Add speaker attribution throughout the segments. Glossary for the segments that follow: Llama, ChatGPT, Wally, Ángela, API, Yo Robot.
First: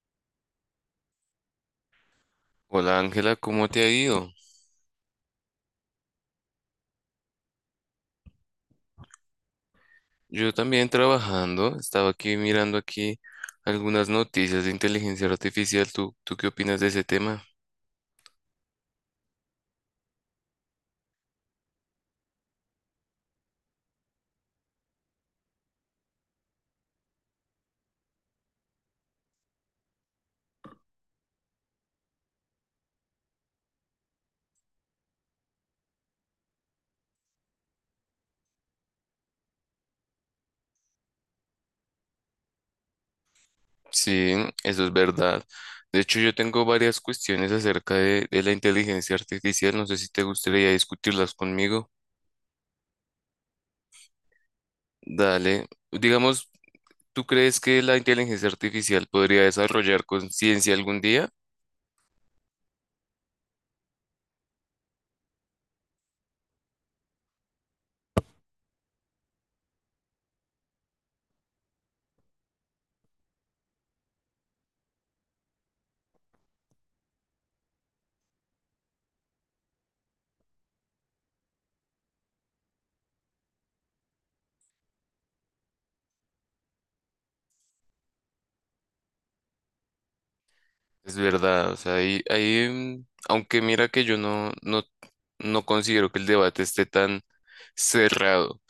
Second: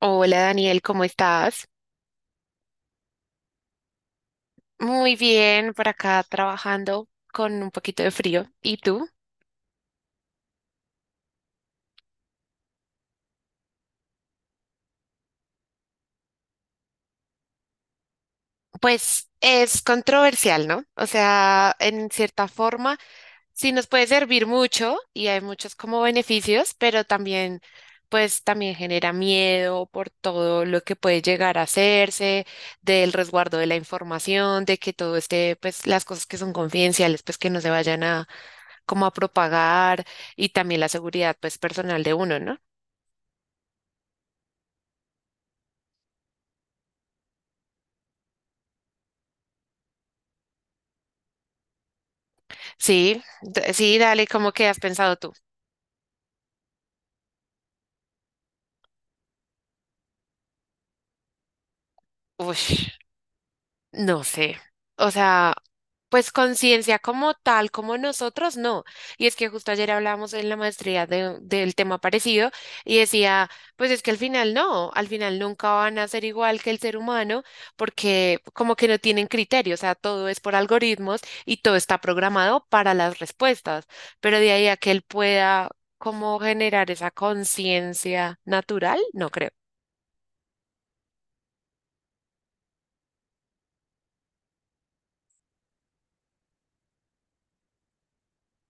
Speaker 1: Hola Daniel, ¿cómo estás?
Speaker 2: Hola Ángela, ¿cómo te ha ido?
Speaker 1: Muy bien, por acá trabajando con un poquito de frío. ¿Y tú?
Speaker 2: Yo también trabajando, estaba aquí mirando aquí algunas noticias de inteligencia artificial. ¿Tú qué opinas de ese tema?
Speaker 1: Pues es controversial, ¿no? O sea, en cierta forma, sí nos puede servir mucho y hay muchos como beneficios, pero también, pues también genera miedo por todo lo que puede llegar a hacerse, del resguardo de la información, de que todo esté, pues las cosas que son confidenciales, pues que no se vayan a como a propagar y también la seguridad, pues personal de uno, ¿no?
Speaker 2: Sí, eso es verdad. De hecho, yo tengo varias cuestiones acerca de la inteligencia artificial. No sé si te gustaría discutirlas conmigo.
Speaker 1: Sí, dale, ¿cómo que has pensado tú?
Speaker 2: Dale. Digamos, ¿tú crees que la inteligencia artificial podría desarrollar conciencia algún día?
Speaker 1: Uy, no sé. O sea, pues conciencia como tal, como nosotros, no. Y es que justo ayer hablábamos en la maestría de, del tema parecido y decía, pues es que al final no, al final nunca van a ser igual que el ser humano porque como que no tienen criterio, o sea, todo es por algoritmos y todo está programado para las respuestas, pero de ahí a que él pueda como generar esa conciencia natural, no creo.
Speaker 2: Es verdad, o sea, aunque mira que yo no considero que el debate esté tan cerrado.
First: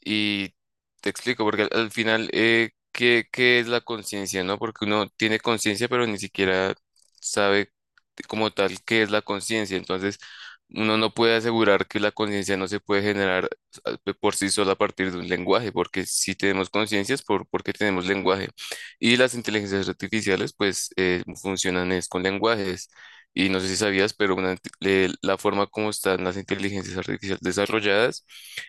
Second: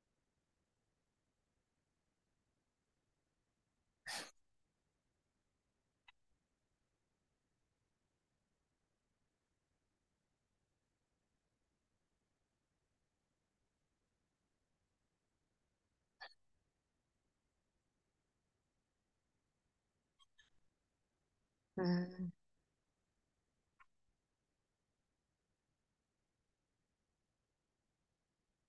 Speaker 2: Y te explico, porque al final, ¿qué es la conciencia, no? Porque uno tiene conciencia, pero ni siquiera sabe como tal qué es la conciencia. Entonces, uno no puede asegurar que la conciencia no se puede generar por sí sola a partir de un lenguaje, porque si tenemos conciencias, porque tenemos lenguaje. Y las inteligencias artificiales, pues, funcionan es con
Speaker 1: Mm.
Speaker 2: lenguajes. Y no sé si sabías, pero la forma como están las inteligencias artificiales desarrolladas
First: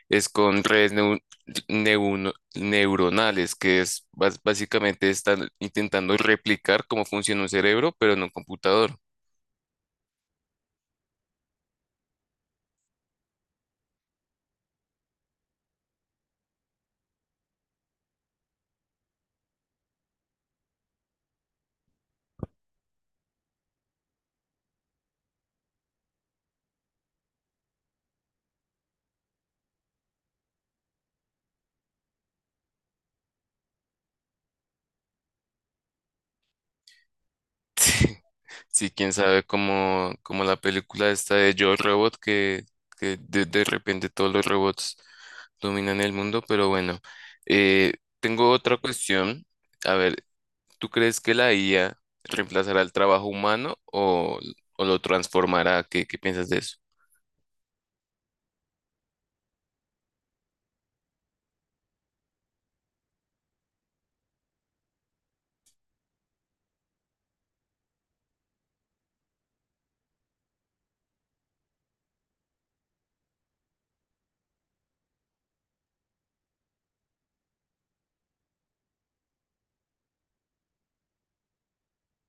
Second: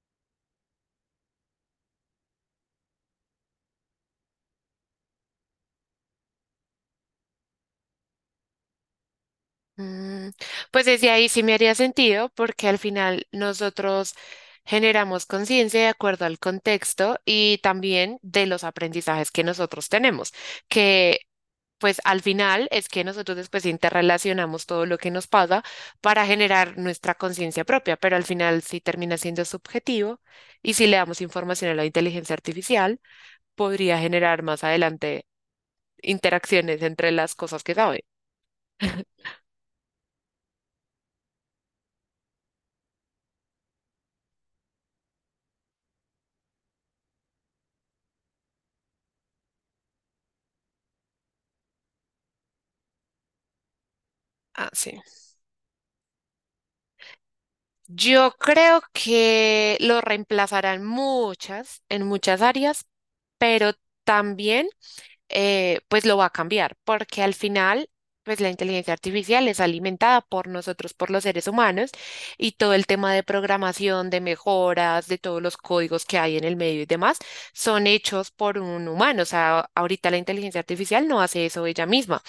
Speaker 2: es con neuronales, que es básicamente están intentando replicar cómo funciona un cerebro, pero en un computador.
Speaker 1: Mm, Pues desde ahí sí me haría sentido porque al final nosotros generamos conciencia de acuerdo al contexto y también de los aprendizajes que nosotros tenemos, que pues al final es que nosotros después interrelacionamos todo lo que nos pasa para generar nuestra conciencia propia, pero al final sí termina siendo subjetivo y si le damos información a la inteligencia artificial, podría generar más adelante interacciones entre las cosas que sabe.
Speaker 2: Sí, sí, quién sabe cómo, como la película esta de Yo Robot, que de repente todos los robots dominan el mundo, pero bueno, eh, tengo otra cuestión. A ver, ¿tú crees que la IA reemplazará el trabajo humano
Speaker 1: Ah,
Speaker 2: o
Speaker 1: sí.
Speaker 2: lo transformará? ¿Qué piensas de eso?
Speaker 1: Yo creo que lo reemplazarán muchas, en muchas áreas, pero también pues lo va a cambiar, porque al final pues la inteligencia artificial es alimentada por nosotros, por los seres humanos, y todo el tema de programación, de mejoras, de todos los códigos que hay en el medio y demás, son hechos por un humano. O sea, ahorita la inteligencia artificial no hace eso ella misma.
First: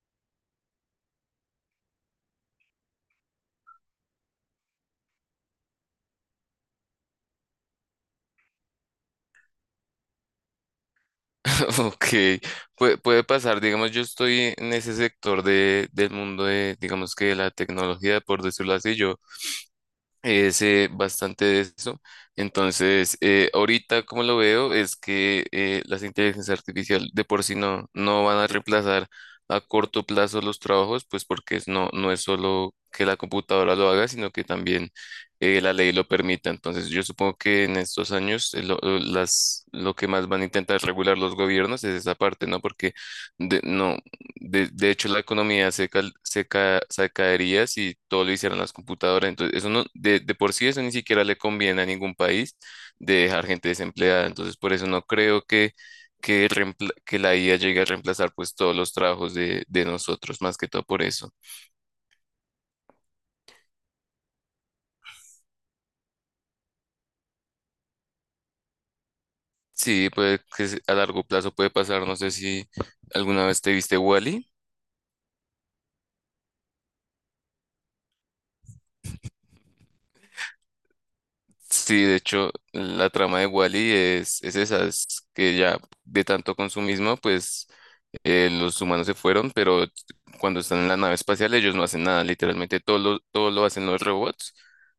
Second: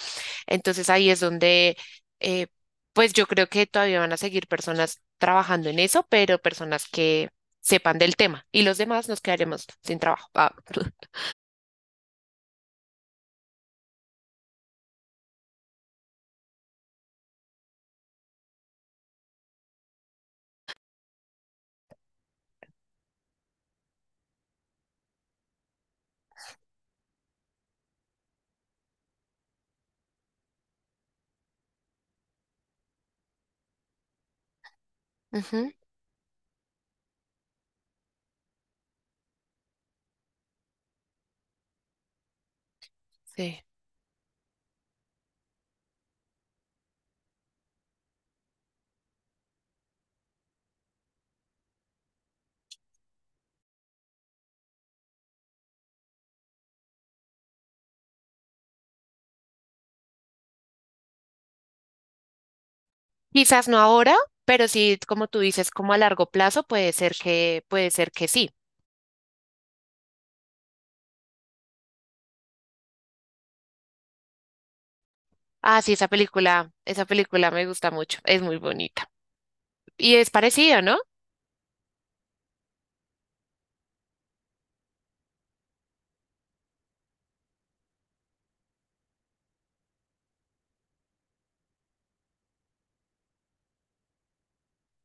Speaker 1: Entonces ahí es donde, eh, pues yo creo que todavía van a seguir personas trabajando en eso, pero personas que sepan del tema y los demás nos quedaremos sin trabajo. Ah,
Speaker 2: Ok. Puede pasar, digamos, yo estoy en ese sector del mundo de, digamos que de la tecnología, por decirlo así, yo es bastante de eso. Entonces, ahorita como lo veo es que las inteligencias artificiales de por sí no van a reemplazar a corto plazo los trabajos, pues porque no es solo que la computadora lo haga, sino que también
Speaker 1: ujú,
Speaker 2: la ley lo permita. Entonces, yo supongo que en estos años lo que más van a intentar regular los gobiernos es esa parte, ¿no? Porque de-
Speaker 1: sí.
Speaker 2: no, de hecho, la economía se, cal- se, ca- se caería si todo lo hicieran las computadoras. Entonces, eso no, de por sí eso ni siquiera le conviene a ningún país de dejar gente desempleada. Entonces, por eso no creo que la IA llegue a reemplazar pues todos los trabajos de nosotros, más que todo por eso.
Speaker 1: Quizás no ahora, pero sí, como tú dices, como a largo plazo puede ser que sí.
Speaker 2: Sí, a largo plazo puede pasar. No sé si alguna vez te viste Wall.
Speaker 1: Ah, sí, esa película me gusta mucho, es muy bonita. Y es parecido, ¿no?
Speaker 2: Sí, de hecho, la trama de Wally es esa, es que ya de tanto consumismo, pues los humanos se fueron, pero cuando están en la nave espacial ellos no hacen nada, literalmente todo lo hacen los robots,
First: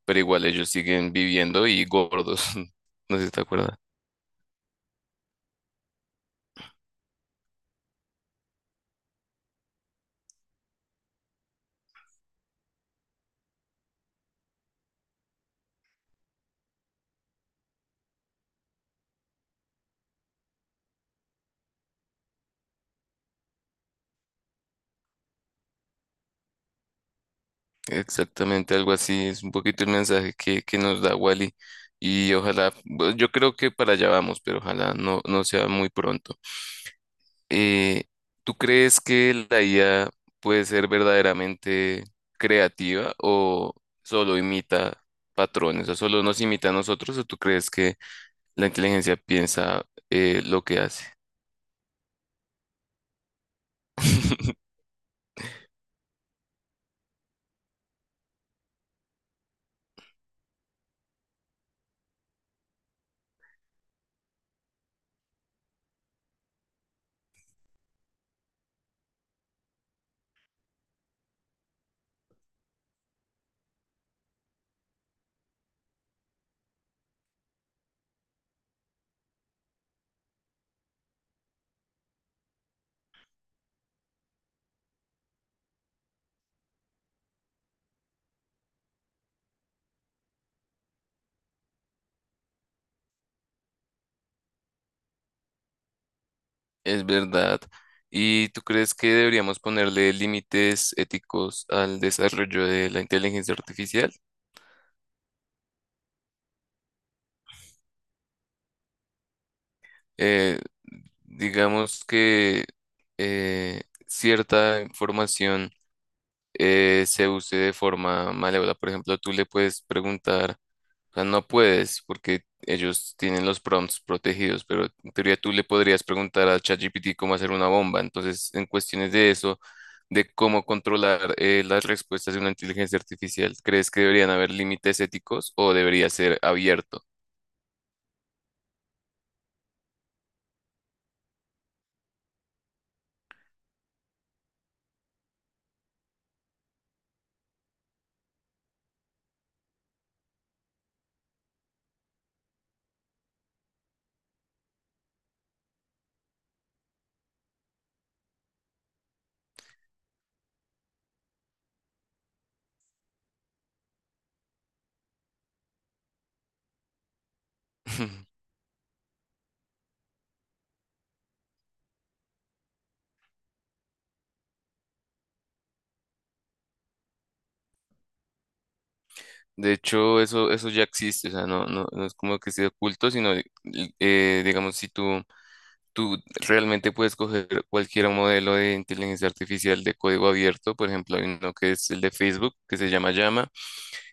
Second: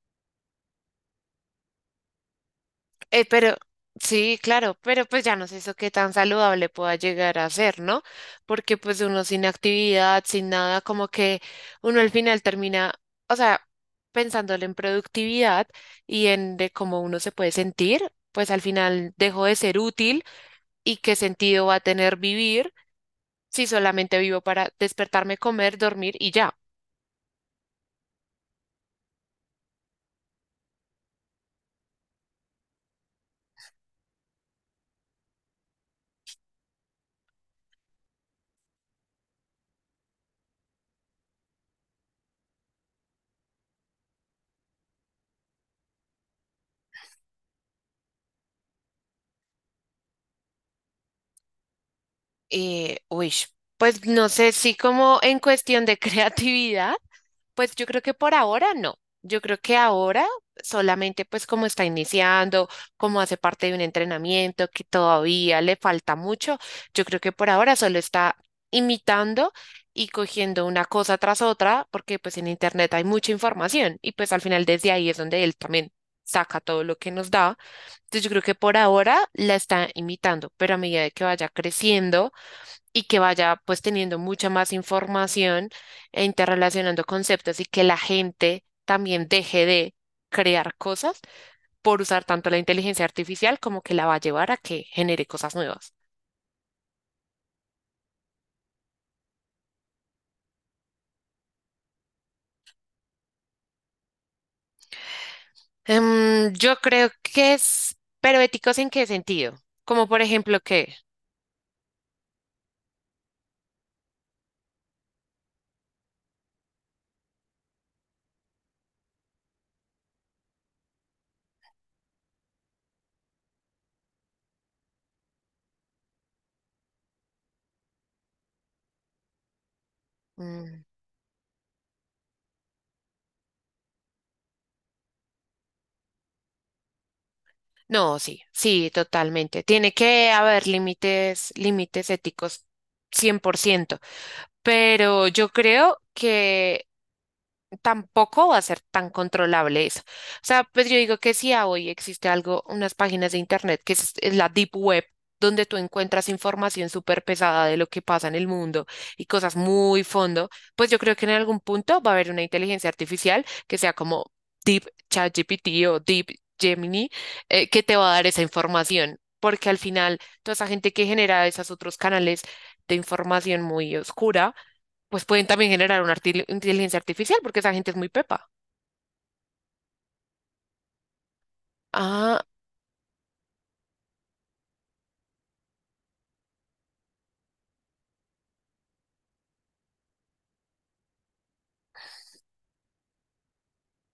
Speaker 2: pero igual ellos siguen viviendo y gordos, no sé si te
Speaker 1: Pero
Speaker 2: acuerdas.
Speaker 1: sí, claro, pero pues ya no sé eso qué tan saludable pueda llegar a ser, ¿no? Porque pues uno sin actividad, sin nada, como que uno al final termina, o sea, pensándole en productividad y en de cómo uno se puede sentir, pues al final dejo de ser útil y qué sentido va a tener vivir si solamente vivo para despertarme, comer, dormir y ya.
Speaker 2: Exactamente algo así, es un poquito el mensaje que nos da Wally y ojalá, bueno, yo creo que para allá vamos, pero ojalá no sea muy pronto. eh, ¿Tú crees que la IA puede ser verdaderamente creativa o solo imita patrones, o solo nos imita a nosotros, o tú crees que la inteligencia piensa lo que hace?
Speaker 1: Uy, pues no sé si como en cuestión de creatividad. Pues yo creo que por ahora no. Yo creo que ahora solamente pues como está iniciando, como hace parte de un entrenamiento que todavía le falta mucho, yo creo que por ahora solo está imitando y cogiendo una cosa tras otra, porque pues en internet hay mucha información y pues al final desde ahí es donde él también saca todo lo que nos da. Entonces yo creo que por ahora la está imitando, pero a medida de que vaya creciendo y que vaya pues teniendo mucha más información e interrelacionando conceptos y que la gente también deje de crear cosas por usar tanto la inteligencia artificial como que la va a llevar a que genere cosas nuevas.
Speaker 2: Es verdad. ¿Y tú crees que deberíamos ponerle límites éticos al desarrollo de la inteligencia artificial?
Speaker 1: Yo creo que es, pero ¿éticos en qué sentido? Como por ejemplo
Speaker 2: Eh,
Speaker 1: que,
Speaker 2: digamos que eh, cierta información se use de forma malévola. Por ejemplo, tú le puedes preguntar, o sea, no puedes porque ellos tienen los prompts protegidos, pero en teoría tú le podrías preguntar a ChatGPT cómo hacer una bomba. Entonces, en cuestiones de eso, de cómo
Speaker 1: mm,
Speaker 2: controlar las respuestas de una inteligencia artificial, ¿crees que deberían haber límites éticos o debería ser abierto?
Speaker 1: no, sí, sí, totalmente. Tiene que haber límites, límites éticos 100%, pero yo creo que tampoco va a ser tan controlable eso. O sea, pues yo digo que si a hoy existe algo, unas páginas de internet que es la Deep Web, donde tú encuentras información súper pesada de lo que pasa en el mundo y cosas muy fondo, pues yo creo que en algún punto va a haber una inteligencia artificial que sea como Deep ChatGPT o Deep Gemini, que te va a dar esa información. Porque al final, toda esa gente que genera esos otros canales de información muy oscura, pues pueden también generar una inteligencia artificial porque esa gente es muy pepa.
Speaker 2: De hecho, eso ya existe, o sea, no es como
Speaker 1: Ah,
Speaker 2: que esté oculto, sino, digamos, si tú tú realmente puedes coger cualquier modelo de inteligencia artificial de código abierto. Por ejemplo, hay uno que es el de Facebook, que se llama Llama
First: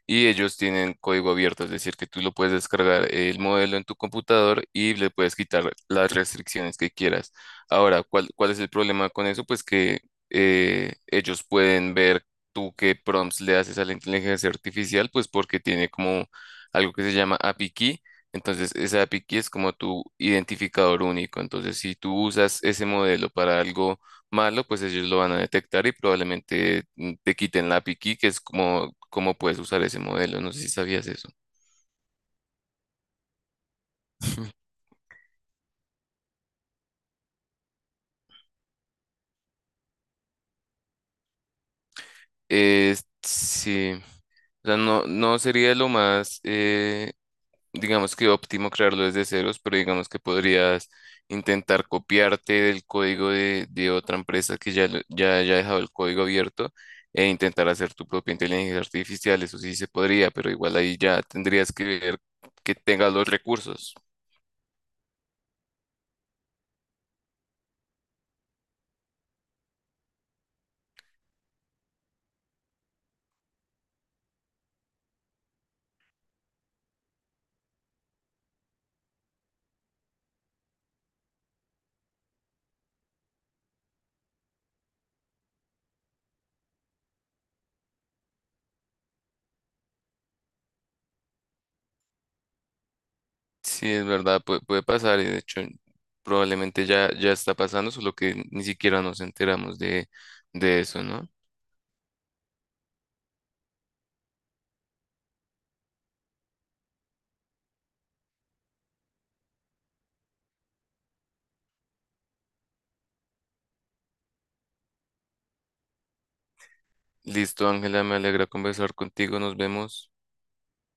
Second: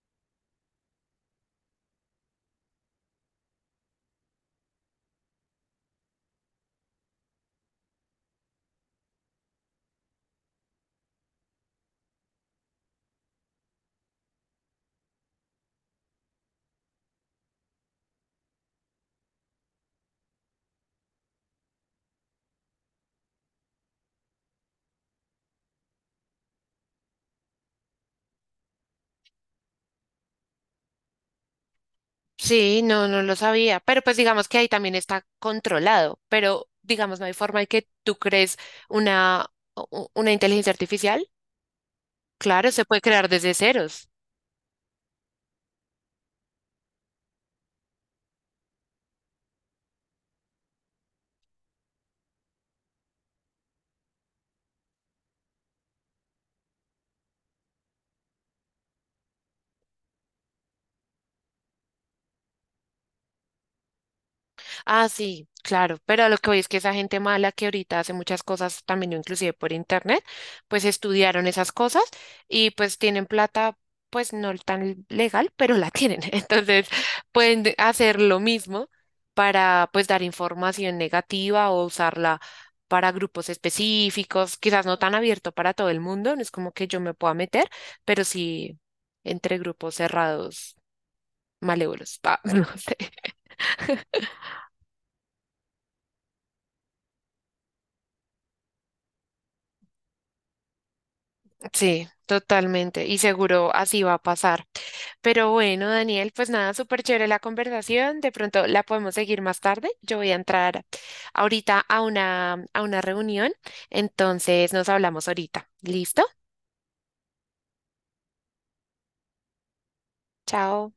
Speaker 2: y ellos tienen código abierto, es decir, que tú lo puedes descargar el modelo en tu computador y le puedes quitar las restricciones que quieras. Ahora, ¿cuál es el problema con eso? Pues que ellos pueden ver tú qué prompts le haces a la inteligencia artificial, pues porque tiene como algo que se llama API key. Entonces, esa API key es como tu identificador único. Entonces, si tú usas ese modelo para algo malo, pues ellos lo van a detectar y probablemente te quiten la piqui, que es como, como puedes usar ese modelo. No sé si sabías eso.
Speaker 1: sí, no, no lo sabía, pero pues digamos que ahí también está controlado, pero digamos no hay forma de que tú crees una, una inteligencia artificial. Claro, se
Speaker 2: Eh,
Speaker 1: puede crear desde
Speaker 2: sí,
Speaker 1: ceros.
Speaker 2: no sería lo más, digamos que óptimo crearlo desde ceros, pero digamos que podrías intentar copiarte del código de otra empresa que ya, ya haya dejado el código abierto e intentar hacer tu propia inteligencia artificial. Eso sí se podría, pero igual ahí ya tendrías que ver que tengas los recursos.
Speaker 1: Ah, sí, claro, pero a lo que voy es que esa gente mala que ahorita hace muchas cosas también, inclusive por internet, pues estudiaron esas cosas y pues tienen plata, pues no tan legal, pero la tienen. Entonces pueden hacer lo mismo para pues dar información negativa o usarla para grupos específicos, quizás no tan abierto para todo el mundo, no es como que yo me pueda meter, pero sí entre grupos cerrados, malévolos. Ah, no sé.
Speaker 2: Sí, es verdad, puede pasar y de hecho probablemente ya está pasando, solo que ni siquiera nos enteramos de eso, ¿no?
Speaker 1: Sí, totalmente. Y seguro así va a pasar. Pero bueno, Daniel, pues nada, súper chévere la conversación. De pronto la podemos seguir más tarde. Yo voy a entrar ahorita a una reunión. Entonces nos hablamos ahorita. ¿Listo?
Speaker 2: Listo, Ángela, me alegra conversar contigo, nos vemos.
Speaker 1: Chao.